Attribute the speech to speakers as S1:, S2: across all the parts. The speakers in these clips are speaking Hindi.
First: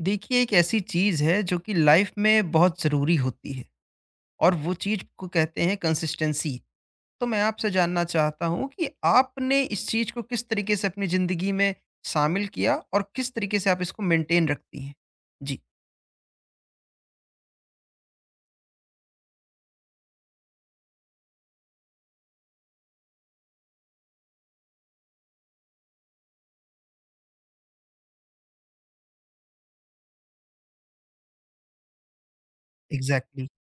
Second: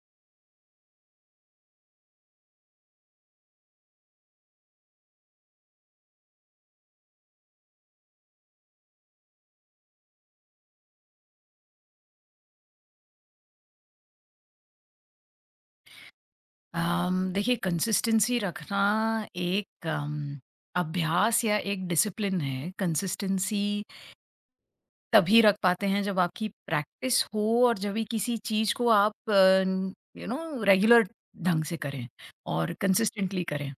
S1: देखिए एक ऐसी चीज़ है जो कि लाइफ में बहुत ज़रूरी होती है और वो चीज़ को कहते हैं कंसिस्टेंसी। तो मैं आपसे जानना चाहता हूँ कि आपने इस चीज़ को किस तरीके से अपनी ज़िंदगी में शामिल किया और किस तरीके से आप इसको मेंटेन रखती हैं? जी,
S2: देखिए कंसिस्टेंसी रखना एक अभ्यास या एक डिसिप्लिन है। कंसिस्टेंसी तभी रख पाते हैं जब आपकी प्रैक्टिस हो और जब भी किसी चीज़ को आप यू नो रेगुलर ढंग से करें और कंसिस्टेंटली
S1: एग्ज़ैक्टली।
S2: करें।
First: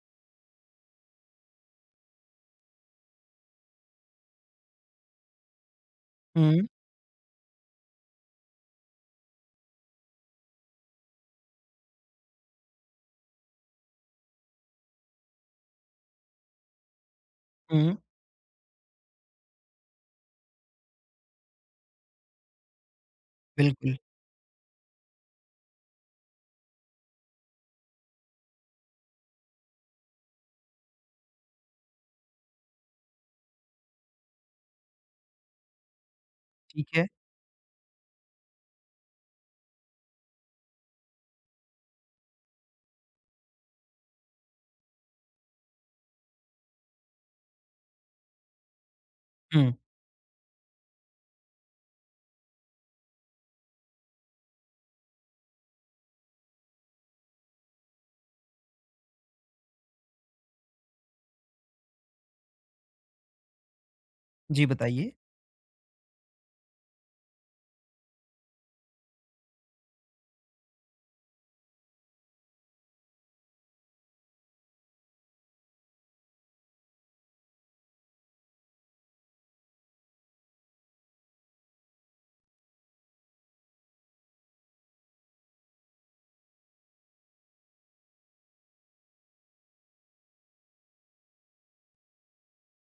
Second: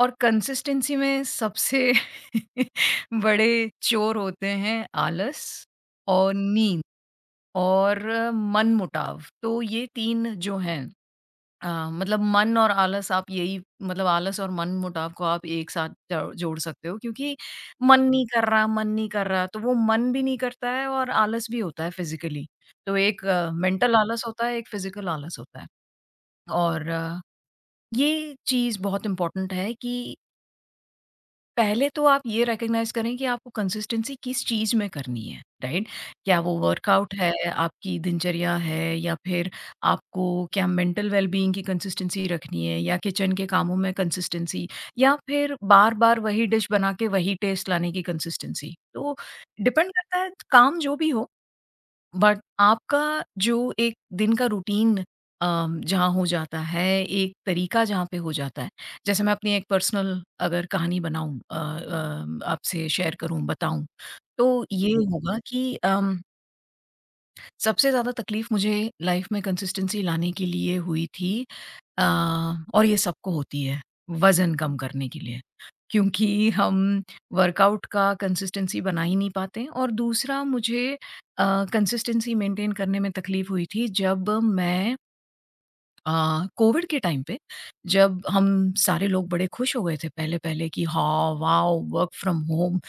S2: और कंसिस्टेंसी में सबसे बड़े चोर होते हैं आलस और
S1: हुँ,
S2: नींद और मनमुटाव। तो ये 3 जो हैं मतलब मन और आलस आप यही मतलब आलस और मन-मुटाव को आप एक साथ ज जोड़ सकते हो क्योंकि
S1: हुँ,
S2: मन नहीं कर रहा, मन नहीं कर रहा, तो वो मन भी नहीं करता है और आलस भी होता है फिज़िकली। तो एक मेंटल
S1: बिल्कुल,
S2: आलस होता है, एक फिज़िकल आलस होता है। और ये चीज़ बहुत इम्पोर्टेंट है कि पहले तो आप ये रिकॉग्नाइज़ करें कि आपको कंसिस्टेंसी किस चीज़ में करनी है, राइट? क्या वो
S1: ठीक है।
S2: वर्कआउट है, आपकी दिनचर्या है या फिर आपको क्या मेंटल वेल-बीइंग की कंसिस्टेंसी रखनी है या किचन के कामों में कंसिस्टेंसी या फिर बार-बार वही डिश बना के वही टेस्ट लाने की कंसिस्टेंसी। तो
S1: हुँ,
S2: डिपेंड करता है काम जो भी हो बट आपका जो एक दिन का रूटीन जहाँ हो जाता है, एक तरीका जहाँ पे हो जाता है, जैसे मैं अपनी एक पर्सनल अगर कहानी बनाऊँ आपसे शेयर करूँ, बताऊँ, तो
S1: जी
S2: ये
S1: बताइए।
S2: होगा कि सबसे ज़्यादा तकलीफ़ मुझे लाइफ़ में कंसिस्टेंसी लाने के लिए हुई थी अ, और ये सबको होती है वज़न कम करने के लिए, क्योंकि हम वर्कआउट का कंसिस्टेंसी बना ही नहीं पाते और दूसरा मुझे अ, कंसिस्टेंसी मेंटेन करने में तकलीफ़ हुई थी जब मैं अ, कोविड के टाइम पे जब हम सारे लोग बड़े खुश हो गए थे पहले-पहले कि हाँ, वाओ! वर्क फ्रॉम होम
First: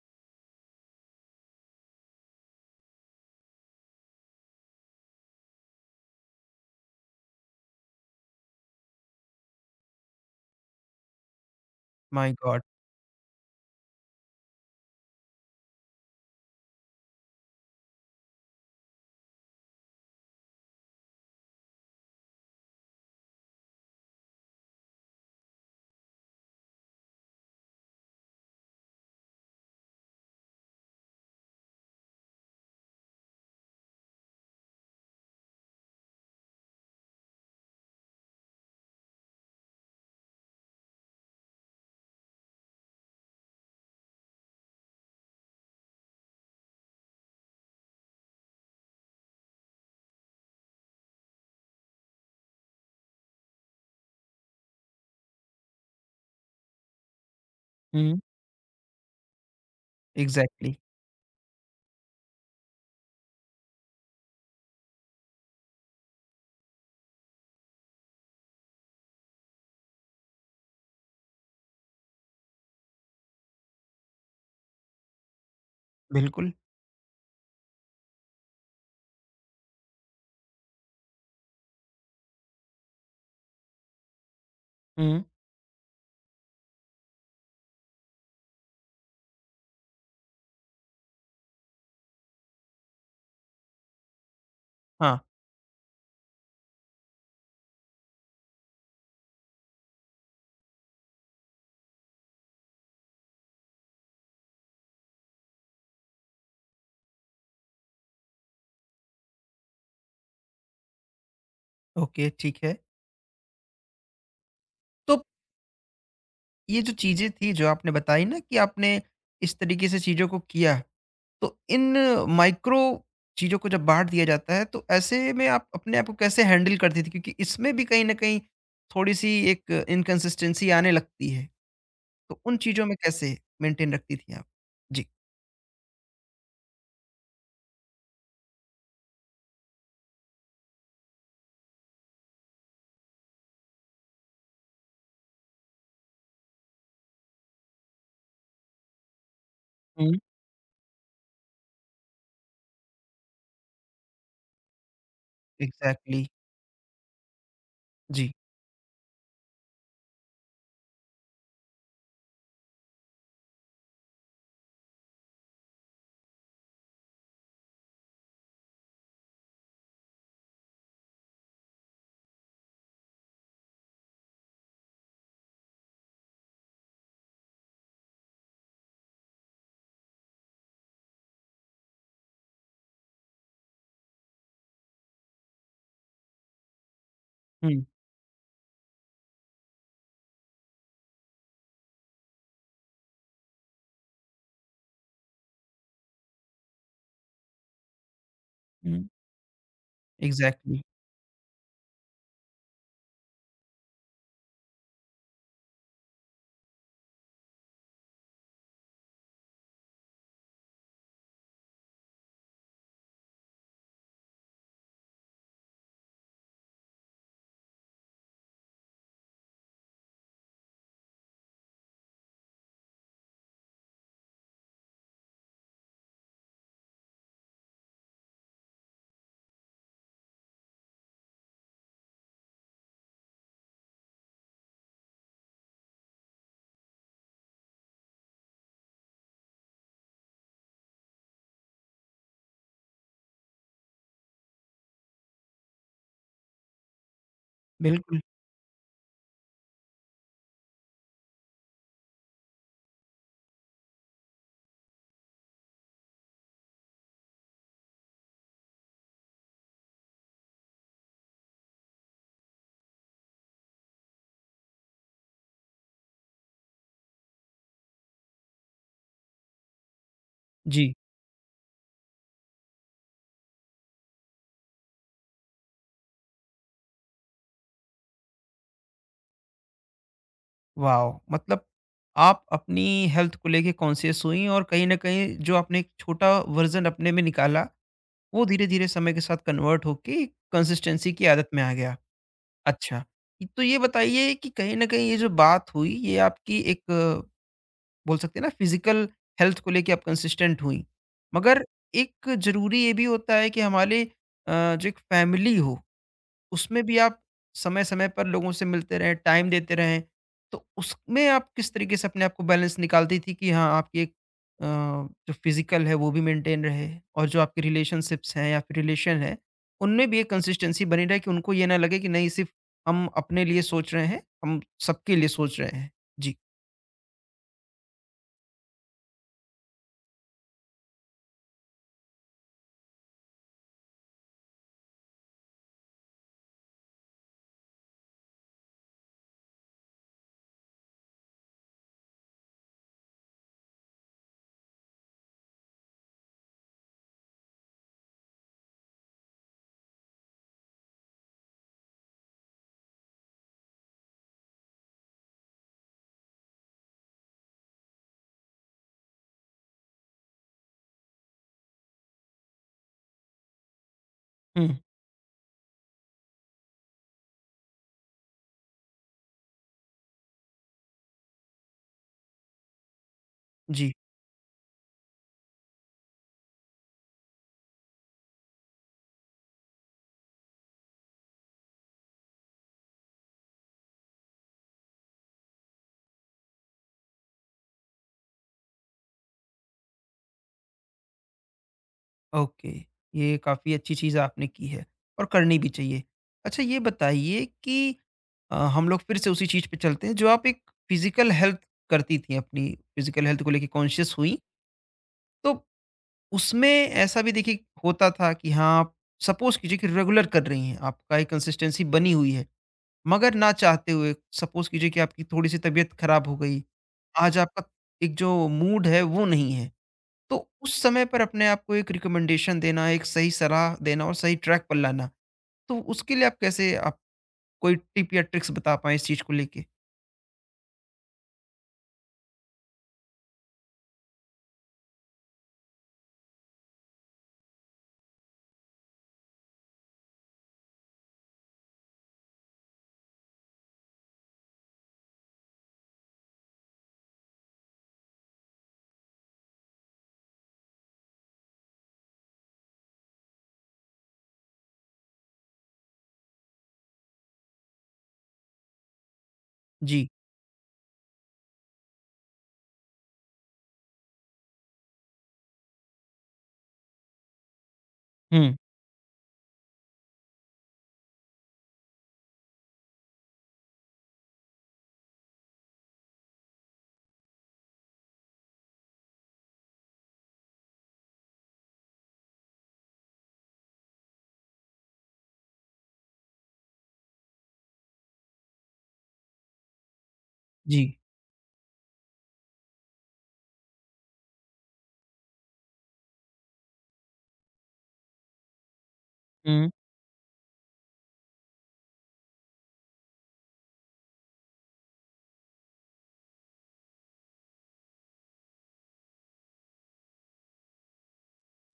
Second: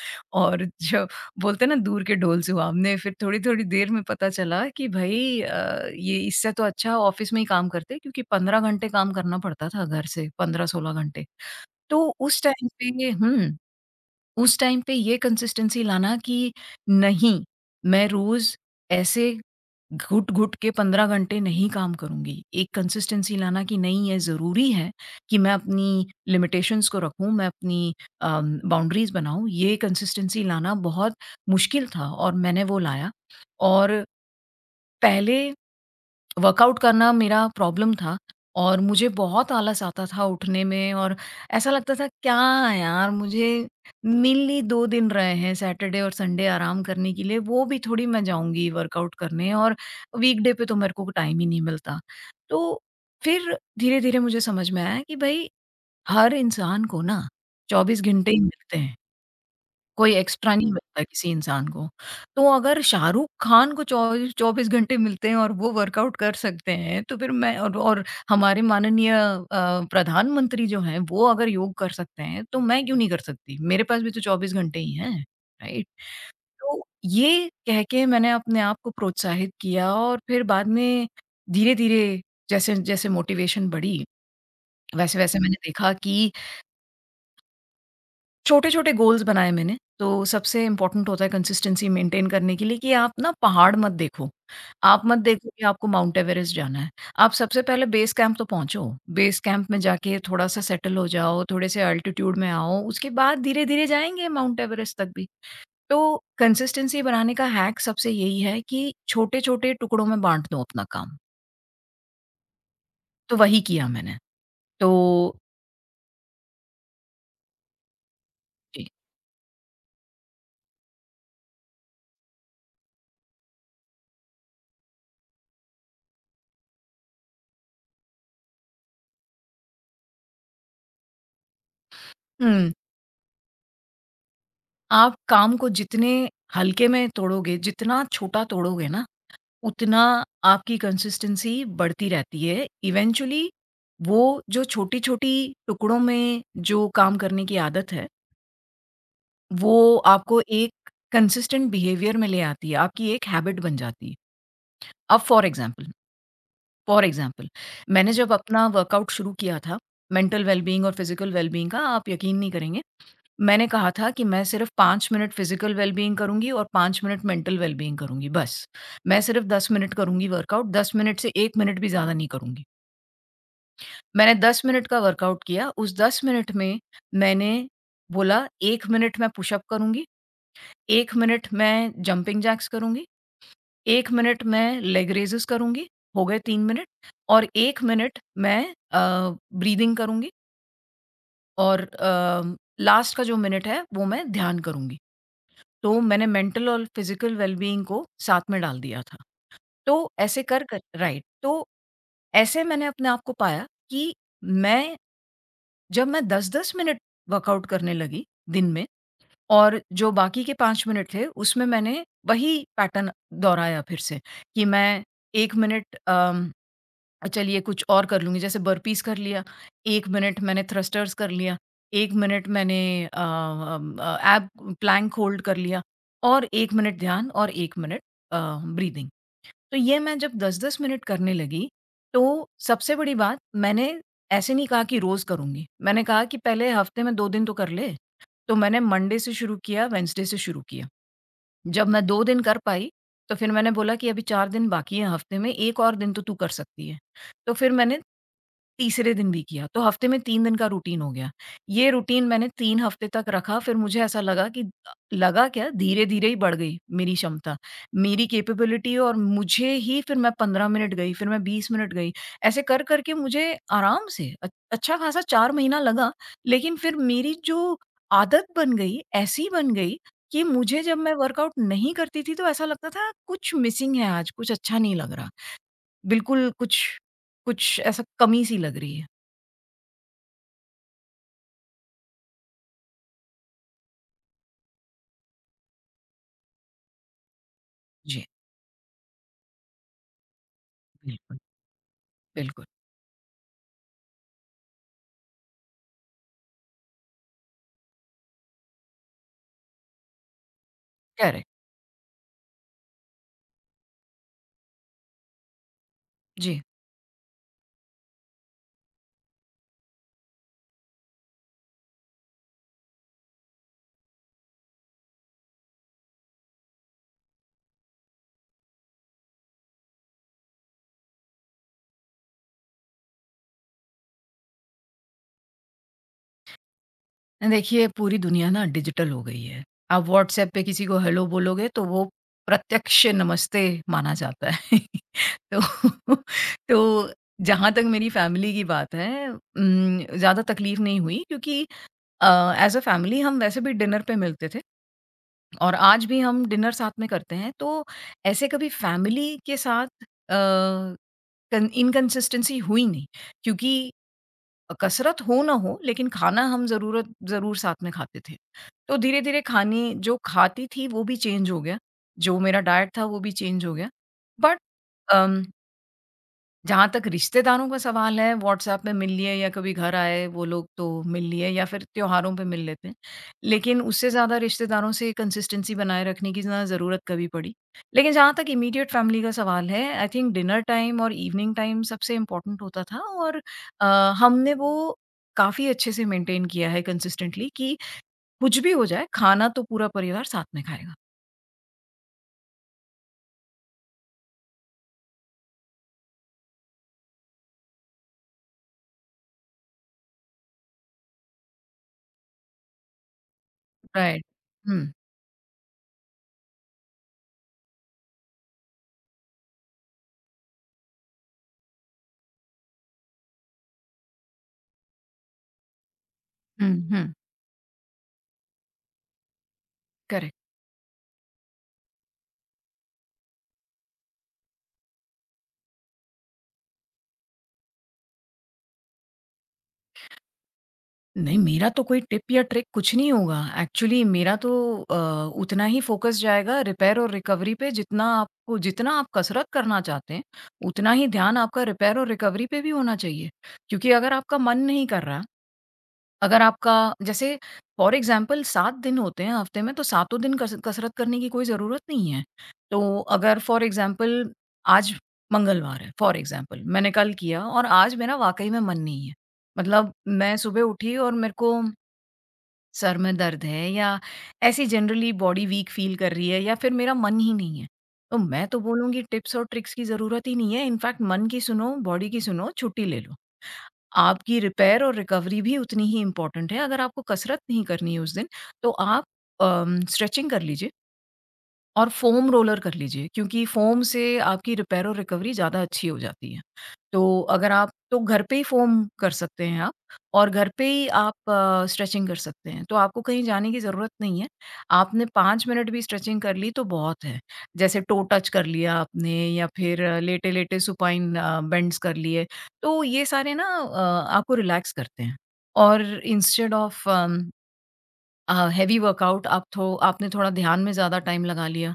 S2: और जो बोलते हैं ना दूर के ढोल सुहावने फिर थोड़ी-थोड़ी देर में पता चला कि भई ये इससे तो अच्छा ऑफ़िस में ही काम करते क्योंकि 15 घंटे काम करना पड़ता था घर से 15-16 घंटे। तो
S1: माय
S2: उस
S1: गॉड!
S2: टाइम पे हुँ, उस टाइम पे ये कंसिस्टेंसी लाना कि नहीं, मैं रोज़ ऐसे घुट-घुट के 15 घंटे नहीं काम करूँगी। एक कंसिस्टेंसी लाना कि नहीं ये ज़रूरी है कि मैं अपनी लिमिटेशंस को रखूँ, मैं अपनी बाउंड्रीज़ बनाऊँ, ये कंसिस्टेंसी लाना बहुत मुश्किल था और मैंने वो लाया। और पहले वर्कआउट करना मेरा प्रॉब्लम था और मुझे बहुत आलस आता था उठने में और ऐसा लगता था क्या यार मुझे मिली 2 दिन रहे हैं सैटरडे और संडे आराम करने के लिए वो भी थोड़ी मैं जाऊँगी वर्कआउट करने और वीकडे पे तो मेरे को टाइम ही नहीं मिलता। तो फिर धीरे-धीरे मुझे समझ में आया कि भई हर इंसान को ना 24
S1: हुँ,
S2: घंटे ही मिलते हैं। कोई एक्स्ट्रा नहीं
S1: एग्ज़ैक्टली,
S2: मिलता किसी इंसान को। तो अगर शाहरुख़ खान को चौबीस 24 घंटे मिलते हैं और वो वर्कआउट कर सकते हैं, तो फिर मैं और हमारे माननीय प्रधानमंत्री जो हैं, वो अगर योग कर सकते हैं, तो मैं क्यों नहीं कर सकती? मेरे पास भी तो 24 घंटे ही हैं, राइट?
S1: बिल्कुल।
S2: तो ये कह के मैंने अपने आप को प्रोत्साहित किया और फिर बाद में धीरे-धीरे जैसे-जैसे मोटिवेशन बढ़ी,
S1: हुँ,
S2: वैसे-वैसे मैंने देखा कि छोटे-छोटे गोल्स बनाए मैंने, तो सबसे इम्पोर्टेंट होता है कंसिस्टेंसी मेंटेन करने के लिए कि आप ना पहाड़ मत देखो। आप
S1: हाँ,
S2: मत देखो कि आपको माउंट एवरेस्ट जाना है। आप सबसे पहले बेस कैंप तो पहुँचो। बेस कैंप में जाके थोड़ा-सा सेटल हो जाओ, थोड़े से अल्टीट्यूड में आओ, उसके बाद धीरे-धीरे जाएँगे माउंट एवरेस्ट तक भी। तो कंसिस्टेंसी बनाने का हैक सबसे यही है कि छोटे-छोटे टुकड़ों में बाँट दो अपना काम,
S1: ओके, ठीक है।
S2: तो वही किया मैंने। तो
S1: तो ये जो चीज़ें थी जो आपने बताई ना कि
S2: जी।
S1: आपने इस तरीके से चीज़ों को किया, तो इन माइक्रो चीज़ों को जब बाँट दिया जाता है, तो ऐसे में आप अपने आप को कैसे हैंडल करती थी? क्योंकि इसमें भी कहीं न कहीं थोड़ी-सी एक इनकंसिस्टेंसी आने लगती है। तो उन
S2: हुँ,
S1: चीज़ों में कैसे मेंटेन रखती थी आप? जी।
S2: आप काम को जितने हल्के में तोड़ोगे, जितना छोटा तोड़ोगे ना उतना आपकी कंसिस्टेंसी बढ़ती रहती है। इवेंचुअली वो जो छोटी-छोटी टुकड़ों में जो काम करने की आदत है, वो
S1: हुँ।
S2: आपको एक कंसिस्टेंट बिहेवियर में ले आती है, आपकी एक हैबिट बन जाती है। अब for example
S1: exactly.
S2: For example मैंने
S1: जी।
S2: जब अपना वर्कआउट शुरू किया था, मेंटल वेल-बीइंग और फिज़िकल वेल-बीइंग का आप यकीन नहीं करेंगे। मैंने कहा था कि मैं सिर्फ़ 5 मिनट फिज़िकल वेल-बीइंग करूँगी और 5 मिनट मेंटल वेल-बीइंग करूँगी बस। मैं सिर्फ़ 10 मिनट करूँगी वर्कआउट, 10 मिनट से 1 मिनट भी ज़्यादा नहीं करूँगी। मैंने 10 मिनट का वर्कआउट किया, उस 10 मिनट में मैंने बोला 1 मिनट मैं पुशअप करूँगी, 1 मिनट मैं जंपिंग जैक्स करूँगी, 1 मिनट मैं लेग रेज़ेस करूँगी, हो गए 3 मिनट और 1
S1: हुँ,
S2: मिनट मैं अ, ब्रीथिंग करूँगी और लास्ट का जो मिनट है वो मैं ध्यान करूँगी। तो मैंने मेंटल और फिज़िकल वेलबीइंग को साथ में डाल दिया
S1: हुँ।
S2: था। तो ऐसे कर कर
S1: एग्ज़ैक्टली।
S2: राइट, तो ऐसे मैंने अपने आप को पाया कि मैं जब मैं 10-10 मिनट वर्कआउट करने लगी दिन में और जो बाकी के 5 मिनट थे उसमें मैंने वही पैटर्न दोहराया फिर से कि मैं 1 मिनट चलिए कुछ और कर लूँगी जैसे बर्पीज़ कर लिया, 1 मिनट मैंने थ्रस्टर्स कर लिया, 1 मिनट मैंने एब प्लैंक होल्ड कर लिया और 1 मिनट ध्यान और 1 मिनट अ, ब्रीथिंग। तो ये मैं जब 10-10 मिनट करने लगी, तो सबसे बड़ी बात मैंने ऐसे नहीं कहा कि रोज़ करूँगी, मैंने कहा कि पहले हफ्ते में 2 दिन तो कर ले। तो मैंने मंडे से शुरू किया, वेडनेसडे से शुरू किया। जब मैं 2 दिन कर पाई, तो फिर मैंने बोला कि अभी 4 दिन बाकी हैं हफ्ते में, 1 और दिन तो तू कर सकती है। तो फिर मैंने
S1: बिल्कुल।
S2: तीसरे दिन भी किया, तो हफ्ते में 3 दिन का रूटीन हो गया। ये रूटीन मैंने 3 हफ्ते तक रखा, फिर मुझे ऐसा लगा कि लगा क्या धीरे-धीरे ही बढ़ गई मेरी क्षमता, मेरी कैपेबिलिटी और मुझे ही फिर मैं 15 मिनट गई, फिर मैं 20 मिनट गई। ऐसे कर कर के मुझे आराम से अच्छा खासा 4 महीना लगा, लेकिन फिर मेरी जो आदत बन गई, ऐसी बन गई कि मुझे
S1: जी।
S2: जब मैं वर्कआउट नहीं करती थी तो ऐसा लगता था कुछ मिसिंग है आज, कुछ अच्छा नहीं लग रहा। बिल्कुल कुछ कुछ ऐसा कमी सी लग रही है।
S1: वॉव! मतलब आप अपनी हेल्थ को लेके कॉन्शियस हुईं और कहीं न कहीं जो आपने एक छोटा वर्ज़न अपने में निकाला,
S2: जी।
S1: वो धीरे-धीरे समय के साथ कन्वर्ट होके कंसिस्टेंसी की
S2: बिल्कुल।
S1: आदत में आ गया।
S2: बिल्कुल,
S1: अच्छा। तो ये बताइए कि कहीं न कहीं ये जो बात हुई, ये आपकी एक बोल सकते हैं ना, फिज़िकल हेल्थ को लेके आप कंसिस्टेंट हुईं।
S2: करेक्ट।
S1: मगर एक ज़रूरी ये भी होता है कि हमारे अ, जो एक फैमिली हो,
S2: जी।
S1: उसमें भी आप समय-समय पर लोगों से मिलते रहें, टाइम देते रहें, तो उसमें आप किस तरीके से अपने आप को बैलेंस निकालती थी कि हाँ, आपकी एक जो फिज़िकल है वो भी मेंटेन रहे और जो आपके रिलेशनशिप्स हैं या फिर रिलेशन है, उनमें भी एक कंसिस्टेंसी बनी रहे, कि उनको ये ना लगे कि नहीं, सिर्फ़ हम अपने लिए सोच रहे हैं, हम सबके लिए सोच रहे हैं? जी।
S2: देखिए पूरी दुनिया ना डिजिटल हो गई है। आप व्हाट्सऐप पे किसी को हेलो बोलोगे तो वो प्रत्यक्ष नमस्ते माना जाता है। तो तो जहाँ तक मेरी फैमिली की बात है ज़्यादा तकलीफ नहीं हुई क्योंकि अ, एज़ अ फैमिली हम वैसे भी डिनर पे मिलते थे। और आज भी हम डिनर साथ में करते हैं, तो ऐसे कभी फैमिली के साथ अ, कन इनकंसिस्टेंसी हुई नहीं क्योंकि कसरत हो ना हो लेकिन खाना हम ज़रूरत ज़रूर साथ में खाते थे। तो धीरे-धीरे खाने जो खाती थी वो भी चेंज हो गया, जो मेरा डाइट था वो भी चेंज हो गया। बट
S1: हुँ,
S2: अम जहाँ तक रिश्तेदारों का सवाल है व्हाट्सएप में मिल लिए या कभी घर आए वो लोग तो मिल लिए या फिर त्योहारों पे मिल लेते हैं। लेकिन
S1: जी।
S2: उससे ज़्यादा रिश्तेदारों से कंसिस्टेंसी बनाए रखने की ना ज़रूरत कभी पड़ी। लेकिन जहाँ तक इमीडिएट फैमिली का सवाल है आई थिंक डिनर टाइम और इवनिंग टाइम सबसे इम्पोर्टेंट होता था और अ, हमने वो काफ़ी अच्छे से मेंटेन किया है कंसिस्टेंटली कि कुछ भी हो जाए खाना तो पूरा परिवार साथ में खाएगा।
S1: ओके, ये काफ़ी अच्छी चीज़ आपने की है और करनी भी चाहिए। अच्छा ये बताइए कि हम लोग फिर से उसी चीज़ पे चलते हैं। जो आप एक फ़िज़िकल हेल्थ करती थीं, अपनी फ़िज़िकल हेल्थ को लेके कॉन्शियस
S2: राइट।
S1: हुईं।
S2: हुँ।
S1: तो उसमें ऐसा भी देखिए होता था कि हाँ, आप सपोज़ कीजिए कि रेगुलर कर रही हैं, आपका एक कंसिस्टेंसी बनी हुई है। मगर ना चाहते हुए सपोज़ कीजिए कि आपकी थोड़ी-सी तबीयत खराब हो गई,
S2: हुँ, हुँ।
S1: आज आपका एक जो मूड है वो नहीं है।
S2: करेक्ट।
S1: तो उस समय पर अपने आप को एक रिकमेंडेशन देना, एक सही सलाह देना और सही ट्रैक पर लाना, तो उसके लिए आप कैसे, आप कोई टिप या ट्रिक्स बता पाएँ इस चीज़ को लेके?
S2: नहीं, मेरा तो कोई टिप या ट्रिक कुछ नहीं होगा। एक्चुअली मेरा तो अ, उतना ही फ़ोकस जाएगा रिपेयर और रिकवरी पे जितना आपको जितना आप कसरत करना चाहते हैं, उतना ही ध्यान आपका रिपेयर और रिकवरी पे भी होना चाहिए। क्योंकि अगर आपका मन नहीं कर रहा, अगर आपका जैसे फ़ॉर एग्ज़ाम्पल 7 दिन होते हैं हफ़्ते में, तो सातों दिन कस कसरत करने की कोई ज़रूरत नहीं है। तो अगर फ़ॉर एग्ज़ाम्पल आज मंगलवार है, फ़ॉर एग्ज़ाम्पल मैंने कल किया और आज मेरा वाक़ई में मन नहीं है। मतलब
S1: जी।
S2: मैं सुबह उठी और मेरे को सर में दर्द है या ऐसी जनरली बॉडी वीक फ़ील कर रही है या फिर मेरा मन ही नहीं है। तो मैं
S1: हुँ।
S2: तो बोलूँगी टिप्स और ट्रिक्स की ज़रूरत ही नहीं है, इनफैक्ट मन की सुनो, बॉडी की सुनो, छुट्टी ले लो। आपकी रिपेयर और रिकवरी भी उतनी ही इम्पोर्टेंट है, अगर आपको कसरत नहीं करनी है उस दिन, तो आप स्ट्रेचिंग कर लीजिए और फ़ोम रोलर कर लीजिए क्योंकि फ़ोम से आपकी रिपेयर और रिकवरी ज़्यादा अच्छी हो जाती है। तो अगर आप तो घर पे ही फ़ोम कर सकते हैं आप और घर पे
S1: जी।
S2: ही आप स्ट्रेचिंग कर सकते हैं। तो आपको कहीं जाने की ज़रूरत नहीं है। आपने 5 मिनट भी स्ट्रेचिंग कर ली तो बहुत है। जैसे टो टच कर लिया आपने या
S1: हुँ,
S2: फिर लेटे-लेटे सुपाइन बेंड्स कर लिए। तो ये सारे ना आपको रिलैक्स करते हैं और इंस्टेड ऑफ हेवी वर्कआउट आप थो आपने थोड़ा ध्यान में ज़्यादा टाइम लगा लिया,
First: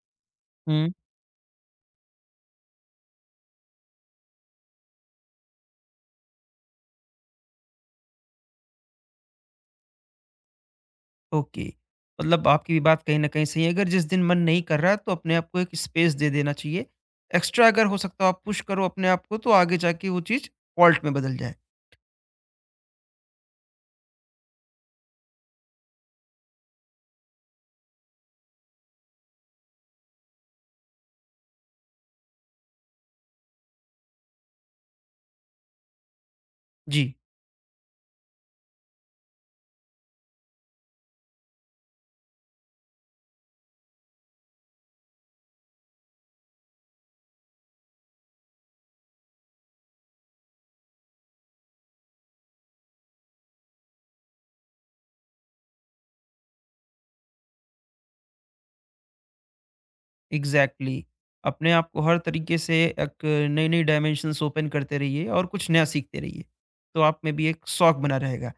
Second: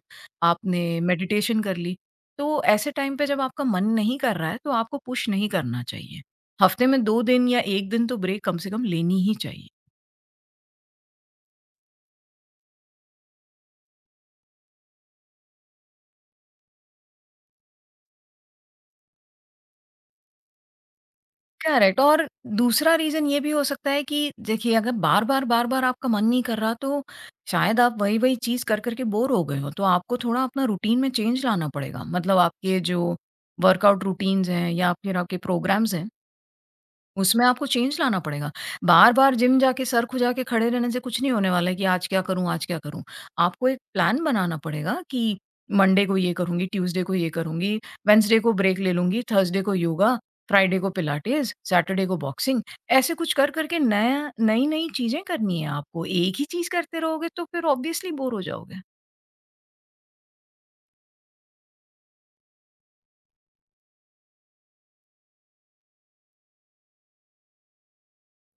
S2: आपने
S1: हुँ।
S2: मेडिटेशन कर ली, तो ऐसे टाइम पे जब आपका मन नहीं कर रहा है, तो आपको पुश नहीं करना चाहिए। हफ्ते में 2 दिन या 1 दिन तो ब्रेक कम से कम लेनी ही चाहिए।
S1: ओके। मतलब आपकी भी बात कहीं न कहीं सही है, अगर जिस दिन मन नहीं कर रहा, तो अपने आप को एक स्पेस दे देना चाहिए। एक्स्ट्रा अगर हो सकता हो आप पुश करो अपने आप को, तो आगे जाके वो चीज़ फॉल्ट में बदल जाए।
S2: करेक्ट और दूसरा रीज़न ये भी हो सकता है कि देखिए अगर बार-बार आपका मन नहीं कर रहा तो शायद आप वही-वही चीज़ कर-कर के बोर हो गए हो, तो आपको थोड़ा अपना रूटीन में चेंज लाना पड़ेगा। मतलब आपके जो वर्कआउट रूटीन्स हैं या फिर आपके प्रोग्राम्स हैं
S1: जी।
S2: उसमें आपको चेंज लाना पड़ेगा। बार-बार जिम जाके सर खुजा के खड़े रहने से कुछ नहीं होने वाला है कि आज क्या करूँ आज क्या करूँ? आपको एक प्लान बनाना पड़ेगा कि मंडे को ये करूँगी, ट्यूसडे को ये करूँगी, वेडनेसडे को ब्रेक ले लूँगी, थर्सडे को योगा, फ्राइडे को पिलाटेस, सैटरडे को बॉक्सिंग। ऐसे कुछ कर कर के नया नई-नई चीज़ें करनी है आपको। एक ही चीज़ करते रहोगे तो फिर ऑब्वियसली बोर हो जाओगे।
S1: Exactly, exactly। अपने आप को हर तरीके से एक नई नई डायमेंशंस ओपन करते रहिए और कुछ नया सीखते रहिए, तो आप में भी एक शौक बना रहेगा।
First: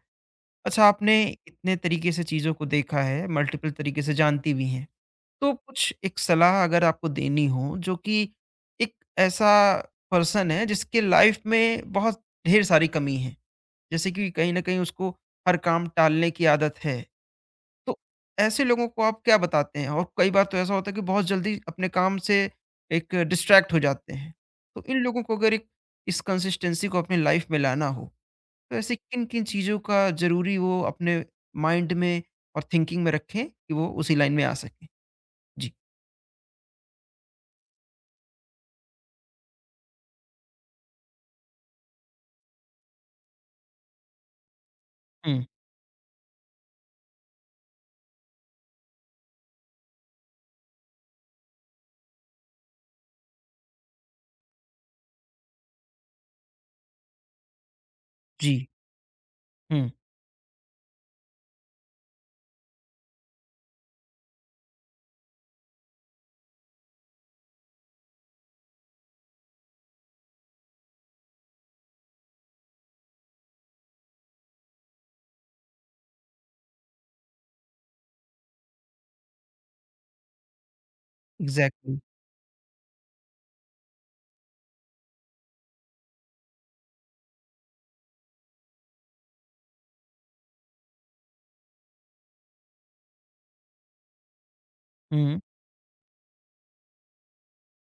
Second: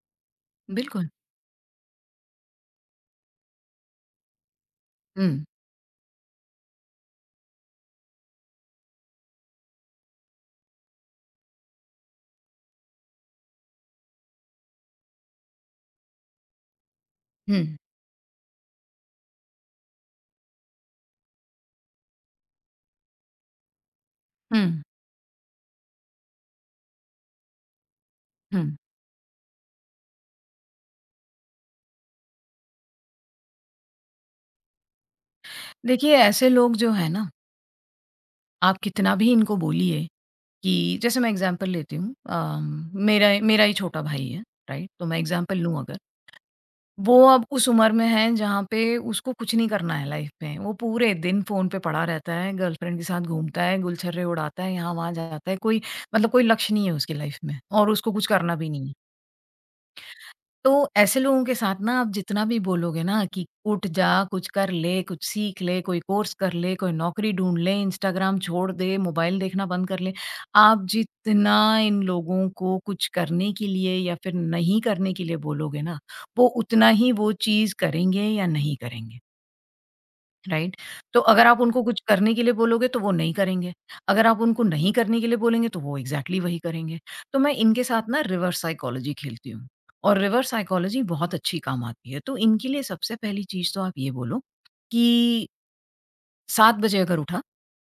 S1: अच्छा,
S2: बिल्कुल।
S1: आपने इतने तरीके से चीज़ों को देखा है, मल्टीपल तरीके से जानती भी हैं,
S2: हुँ,
S1: तो कुछ एक सलाह अगर आपको देनी हो, जो कि एक ऐसा पर्सन है जिसके लाइफ में बहुत ढेर सारी कमी है, जैसे कि कहीं ना कहीं उसको हर काम टालने की आदत है,
S2: हुँ,
S1: तो ऐसे लोगों को आप क्या बताते हैं? और कई बार तो ऐसा होता है कि बहुत जल्दी अपने काम से एक डिस्ट्रैक्ट हो जाते हैं।
S2: हुँ,
S1: तो इन लोगों को अगर एक इस कंसिस्टेंसी को अपनी लाइफ में लाना हो, तो
S2: हुँ।
S1: ऐसी किन-किन चीज़ों का ज़रूरी वो अपने माइंड में और थिंकिंग में रखें कि वो उसी लाइन में आ सकें? जी।
S2: देखिए ऐसे लोग जो है ना, आप कितना भी इनको बोलिए कि जैसे मैं एग्ज़ाम्पल लेती हूँ मेरा मेरा ही छोटा भाई है, राइट? तो मैं
S1: हुँ,
S2: एग्ज़ाम्पल लूँ अगर, वो अब उस उम्र में है जहाँ पे उसको कुछ नहीं करना है लाइफ़ में। वो पूरे दिन फ़ोन पे पड़ा रहता है, गर्लफ्रेंड के साथ घूमता है, गुलछर्रे उड़ाता है, यहाँ-वहाँ जाता है, कोई मतलब कोई लक्ष्य नहीं है उसकी लाइफ़ में और उसको कुछ करना
S1: जी,
S2: भी नहीं है।
S1: हुँ,
S2: तो ऐसे लोगों के साथ ना आप जितना भी बोलोगे ना कि उठ जा, कुछ कर ले, कुछ सीख ले, कोई कोर्स कर ले, कोई नौकरी ढूँढ ले, इंस्टाग्राम छोड़ दे, मोबाइल देखना बंद कर ले। आप जितना इन लोगों को कुछ करने के लिए या फिर नहीं करने के लिए बोलोगे ना, वो उतना ही वो चीज़ करेंगे या नहीं करेंगे। राइट? तो अगर आप उनको
S1: एग्ज़ैक्टली।
S2: कुछ करने के लिए बोलोगे तो वो नहीं करेंगे। अगर आप उनको नहीं करने के लिए बोलेंगे तो वो एग्ज़ैक्टली वही करेंगे। तो मैं इनके साथ ना रिवर्स साइकोलॉजी खेलती हूँ और रिवर्स साइकोलॉजी बहुत अच्छी काम आती है। तो इनके लिए सबसे पहली चीज़ तो आप ये बोलो
S1: हुँ,
S2: कि 7 बजे अगर उठा,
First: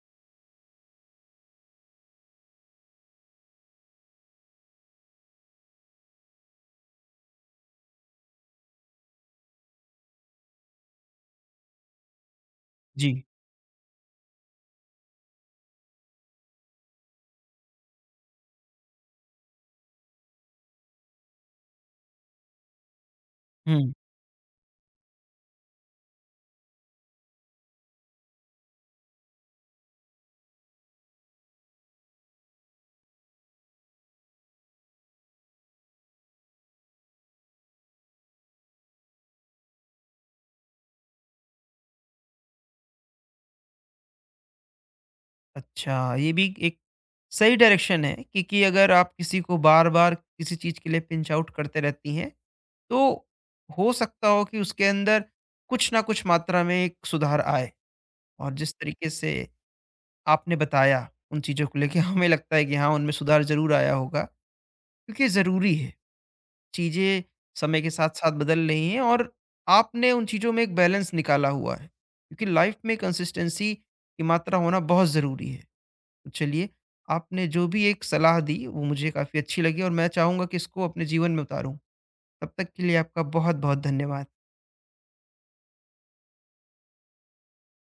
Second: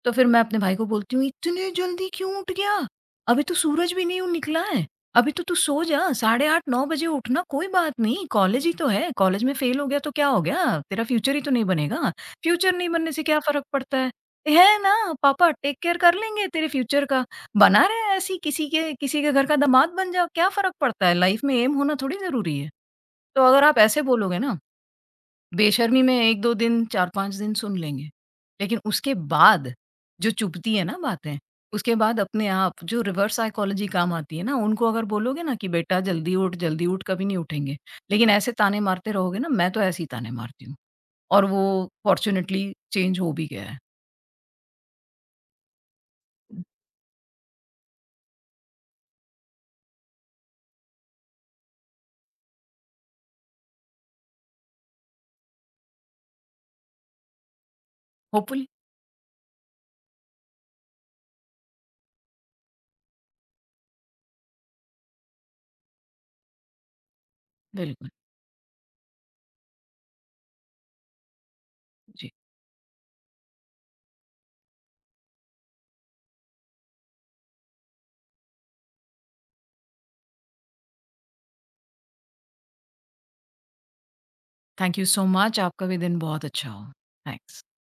S2: तो फिर मैं अपने भाई को बोलती हूँ, "इतने जल्दी क्यों उठ गया? अभी तो सूरज भी नहीं निकला है। अभी तो तू सो जा, साढ़े 8-9 बजे उठना कोई बात नहीं, कॉलेज ही तो है। कॉलेज में फेल हो गया तो क्या हो गया? तेरा फ्यूचर ही तो नहीं बनेगा। फ्यूचर नहीं बनने से
S1: जी,
S2: क्या फ़र्क पड़ता है? है ना पापा टेक केयर कर लेंगे तेरे फ्यूचर का। बना रहे ऐसे ही किसी के घर का दामाद बन जाओ, क्या फ़र्क पड़ता है? लाइफ में एम होना थोड़ी ज़रूरी है।" तो अगर आप
S1: हुँ।
S2: ऐसे बोलोगे ना बेशर्मी में 1-2 दिन, 4-5 दिन सुन लेंगे। लेकिन उसके बाद जो चुभती है ना बातें, उसके बाद अपने आप जो रिवर्स साइकोलॉजी काम आती है ना, उनको अगर बोलोगे ना कि बेटा जल्दी उठ, कभी नहीं उठेंगे। लेकिन ऐसे ताने मारते रहोगे ना, मैं तो ऐसे ही ताने मारती हूँ और वो फॉर्च्यूनेटली चेंज हो भी गया है।
S1: अच्छा, ये भी एक सही डायरेक्शन है, क्योंकि अगर आप किसी को बार-बार किसी चीज़ के लिए पिंच आउट करते रहती हैं, तो हो सकता हो कि उसके अंदर कुछ ना कुछ मात्रा में एक सुधार आए। और
S2: होपफुली
S1: जिस तरीके से आपने बताया उन चीज़ों को लेके हमें लगता है कि हाँ, उनमें सुधार ज़रूर आया होगा। क्योंकि ज़रूरी है, चीज़ें समय के साथ
S2: बिल्कुल,
S1: साथ बदल रही हैं और आपने उन चीज़ों में एक बैलेंस निकाला हुआ है,
S2: जी।
S1: क्योंकि लाइफ में कंसिस्टेंसी की मात्रा होना बहुत ज़रूरी है। तो चलिए, आपने जो भी एक सलाह दी वो मुझे काफ़ी अच्छी लगी और मैं चाहूँगा कि इसको अपने जीवन में उतारूँ। तब तक के लिए आपका बहुत बहुत धन्यवाद।
S2: थैंक यू सो मच आपका भी दिन बहुत अच्छा हो। थैंक्स।